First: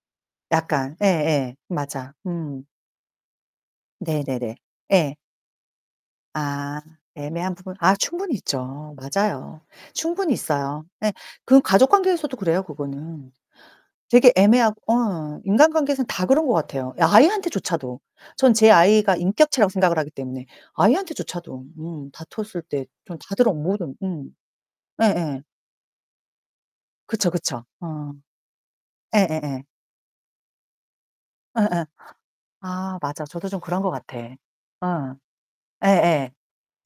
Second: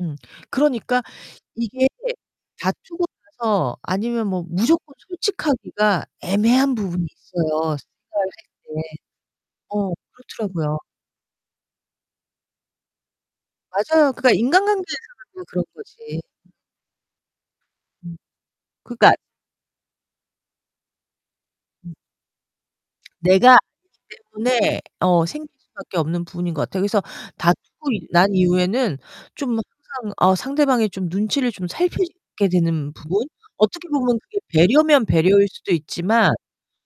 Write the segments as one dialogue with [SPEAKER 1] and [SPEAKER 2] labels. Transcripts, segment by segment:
[SPEAKER 1] 음,
[SPEAKER 2] 약간.
[SPEAKER 1] 그러니까
[SPEAKER 2] 예예
[SPEAKER 1] 이게
[SPEAKER 2] 맞아. 음.
[SPEAKER 1] 다투고 나서 아니면 뭐
[SPEAKER 2] 네네네.
[SPEAKER 1] 무조건
[SPEAKER 2] 예.
[SPEAKER 1] 솔직하기가 애매한
[SPEAKER 2] 아
[SPEAKER 1] 부분이
[SPEAKER 2] 애매한
[SPEAKER 1] 있어요. [unintelligible]
[SPEAKER 2] 부분
[SPEAKER 1] 할
[SPEAKER 2] 아 충분히
[SPEAKER 1] 때.
[SPEAKER 2] 있죠. 맞아요.
[SPEAKER 1] 어,
[SPEAKER 2] 충분히
[SPEAKER 1] 그렇더라고요.
[SPEAKER 2] 있어요. 네 그건 가족관계에서도 그래요 그거는.
[SPEAKER 1] 맞아요. 그러니까
[SPEAKER 2] 되게 애매하고
[SPEAKER 1] 인간관계에서도
[SPEAKER 2] 어
[SPEAKER 1] 뭐 그런
[SPEAKER 2] 인간관계에선
[SPEAKER 1] 거지.
[SPEAKER 2] 다 그런 것 같아요. 아이한테 조차도.
[SPEAKER 1] 음
[SPEAKER 2] 전 제
[SPEAKER 1] 그러니까
[SPEAKER 2] 아이가 인격체라고 생각을 하기 때문에 아이한테조차도
[SPEAKER 1] 음.
[SPEAKER 2] 음 다퉜을 때 전 다들 어
[SPEAKER 1] 내가
[SPEAKER 2] 모든
[SPEAKER 1] 알기
[SPEAKER 2] 음.
[SPEAKER 1] 때문에 어
[SPEAKER 2] 예예.
[SPEAKER 1] 생길 수밖에 없는 부분인 것 같아요. 그래서
[SPEAKER 2] 그쵸, 그쵸.
[SPEAKER 1] 다투고
[SPEAKER 2] 어.
[SPEAKER 1] 난 이후에는 좀
[SPEAKER 2] 예예예.
[SPEAKER 1] 항상 어 상대방의 좀 눈치를 좀
[SPEAKER 2] 예예.
[SPEAKER 1] 살피게 되는
[SPEAKER 2] 아 맞아
[SPEAKER 1] 부분,
[SPEAKER 2] 저도 좀 그런
[SPEAKER 1] 어떻게
[SPEAKER 2] 것 같아.
[SPEAKER 1] 보면 그게 배려면
[SPEAKER 2] 어.
[SPEAKER 1] 배려일 수도
[SPEAKER 2] 예예.
[SPEAKER 1] 있지만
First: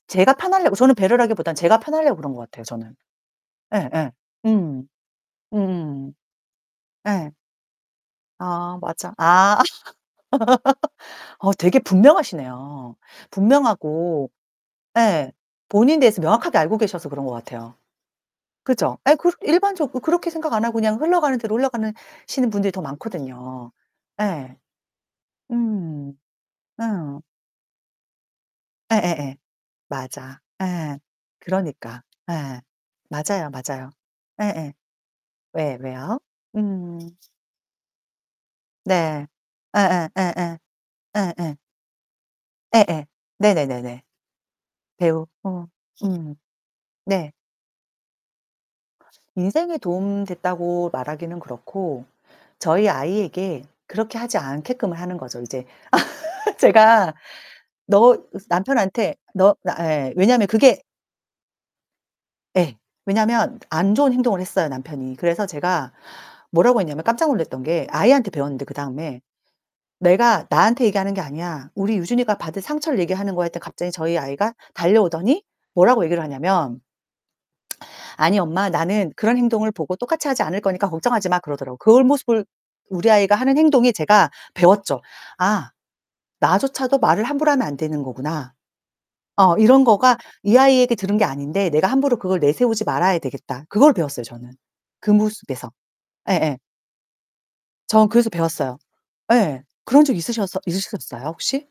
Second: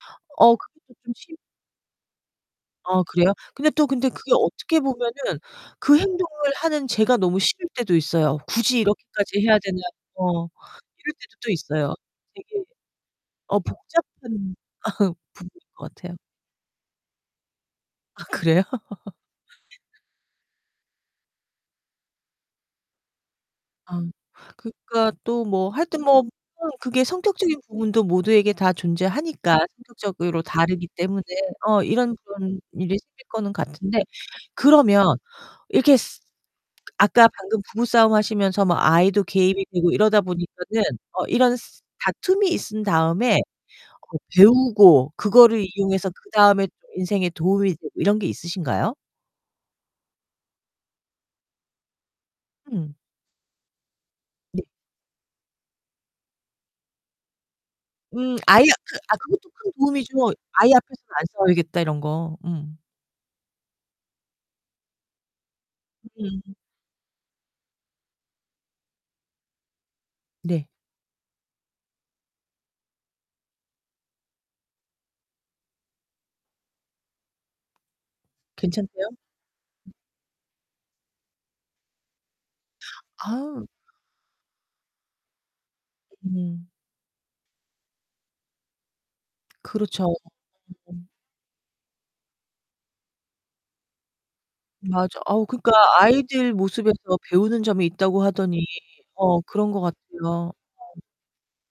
[SPEAKER 2] 제가
[SPEAKER 1] 어 그런
[SPEAKER 2] 편하려고,
[SPEAKER 1] 게
[SPEAKER 2] 저는
[SPEAKER 1] 좀 [unintelligible]
[SPEAKER 2] 배려라기보다는 제가 편하려고 그런 것 같아요, 저는.
[SPEAKER 1] 아 그래요? 근데 또 근데
[SPEAKER 2] 예예.
[SPEAKER 1] 그게 어떻게
[SPEAKER 2] 음.
[SPEAKER 1] 보면은 그
[SPEAKER 2] 음음.
[SPEAKER 1] 행동을 하는 제가
[SPEAKER 2] 예.
[SPEAKER 1] 너무 싫을 때도 있어요.
[SPEAKER 2] 아
[SPEAKER 1] '굳이
[SPEAKER 2] 맞아.
[SPEAKER 1] 이렇게까지
[SPEAKER 2] 아.
[SPEAKER 1] 해야 되나?' 어 이럴 때도 또
[SPEAKER 2] 어 되게
[SPEAKER 1] 있어요. 되게
[SPEAKER 2] 분명하시네요.
[SPEAKER 1] 어
[SPEAKER 2] 분명하고
[SPEAKER 1] 복잡한
[SPEAKER 2] 예
[SPEAKER 1] 부분인 것
[SPEAKER 2] 본인에
[SPEAKER 1] 같아요.
[SPEAKER 2] 대해서 명확하게 알고 계셔서 그런 것 같아요.
[SPEAKER 1] 아 그래요?
[SPEAKER 2] 그죠? 예 그 일반적으로 그렇게 생각 안 하고 그냥 흘러가는 대로 흘러가는 시는 분들이 더 많거든요.
[SPEAKER 1] 아,
[SPEAKER 2] 예.
[SPEAKER 1] 그러니까 또 뭐 하여튼
[SPEAKER 2] 음.
[SPEAKER 1] 뭐 [unintelligible] 그게
[SPEAKER 2] 어.
[SPEAKER 1] 성격적인 부분도 모두에게 다
[SPEAKER 2] 예예예.
[SPEAKER 1] 존재하니까
[SPEAKER 2] 맞아.
[SPEAKER 1] 성격적으로 다르기
[SPEAKER 2] 예.
[SPEAKER 1] 때문에 어
[SPEAKER 2] 그러니까.
[SPEAKER 1] 이런, 이런
[SPEAKER 2] 예.
[SPEAKER 1] 일이 생길
[SPEAKER 2] 맞아요,
[SPEAKER 1] 거는
[SPEAKER 2] 맞아요.
[SPEAKER 1] 같은데
[SPEAKER 2] 예예.
[SPEAKER 1] 그러면
[SPEAKER 2] 왜,
[SPEAKER 1] 이렇게
[SPEAKER 2] 왜요?
[SPEAKER 1] 쓰
[SPEAKER 2] 음.
[SPEAKER 1] 아까 방금 부부싸움 하시면서 뭐 아이도
[SPEAKER 2] 네.
[SPEAKER 1] 개입이 되고
[SPEAKER 2] 예예
[SPEAKER 1] 이러다
[SPEAKER 2] 예예.
[SPEAKER 1] 보니까는 어 이런
[SPEAKER 2] 예예.
[SPEAKER 1] 쓰 다툼이 있은
[SPEAKER 2] 예예.
[SPEAKER 1] 다음에
[SPEAKER 2] 네네네네.
[SPEAKER 1] 그거 배우고
[SPEAKER 2] 배우 어
[SPEAKER 1] 그거를 이용해서
[SPEAKER 2] 음.
[SPEAKER 1] 그다음에 또 인생에
[SPEAKER 2] 네.
[SPEAKER 1] 도움이 되고 이런 게 있으신가요?
[SPEAKER 2] 인생에 도움 됐다고 말하기는 그렇고 저희
[SPEAKER 1] 음.
[SPEAKER 2] 아이에게 그렇게 하지
[SPEAKER 1] 네.
[SPEAKER 2] 않게끔 하는 거죠 이제. 제가 "너"
[SPEAKER 1] 음,
[SPEAKER 2] 그래서
[SPEAKER 1] 아이 그
[SPEAKER 2] 남편한테
[SPEAKER 1] 아 그것도
[SPEAKER 2] "너
[SPEAKER 1] 큰
[SPEAKER 2] 나" 예
[SPEAKER 1] 도움이지 뭐.
[SPEAKER 2] 왜냐면
[SPEAKER 1] '아이
[SPEAKER 2] 그게
[SPEAKER 1] 앞에서는 안 싸워야겠다.' 이런 거.
[SPEAKER 2] 예.
[SPEAKER 1] 음.
[SPEAKER 2] 왜냐면 안 좋은 행동을 했어요 남편이. 그래서 제가
[SPEAKER 1] 음.
[SPEAKER 2] 뭐라고 했냐면 깜짝 놀랐던 게 아이한테 배웠는데 그다음에. "내가
[SPEAKER 1] 네.
[SPEAKER 2] 나한테 얘기하는 게 아니야. 우리 유진이가 받은 상처를 얘기하는 거야." 했더니 갑자기 저희 아이가 달려오더니 뭐라고 얘기를 하냐면 "아니 엄마
[SPEAKER 1] 괜찮대요?
[SPEAKER 2] 나는 그런 행동을
[SPEAKER 1] 음.
[SPEAKER 2] 보고 똑같이 하지 않을 거니까 걱정하지마." 그러더라고요. 그런 모습을 우리 아이가 하는
[SPEAKER 1] 아우.
[SPEAKER 2] 행동이 제가 배웠죠. '아
[SPEAKER 1] 음.
[SPEAKER 2] 나조차도 말을 함부로 하면 안 되는 거구나.' 어 이런
[SPEAKER 1] 그렇죠.
[SPEAKER 2] 거가 '이 아이에게
[SPEAKER 1] 음.
[SPEAKER 2] 들은 게 아닌데 내가 함부로 그걸 내세우지 말아야 되겠다.' 그걸 배웠어요 저는. 그
[SPEAKER 1] 맞아. 아우
[SPEAKER 2] 모습에서.
[SPEAKER 1] 그러니까 아이들
[SPEAKER 2] 예예.
[SPEAKER 1] 모습에서 배우는 점이
[SPEAKER 2] 전
[SPEAKER 1] 있다고
[SPEAKER 2] 그래서
[SPEAKER 1] 하더니
[SPEAKER 2] 배웠어요.
[SPEAKER 1] 어
[SPEAKER 2] 예.
[SPEAKER 1] 그런 것
[SPEAKER 2] 그런 적 있으셨
[SPEAKER 1] 같아요. 어.
[SPEAKER 2] 있으셨어요 혹시?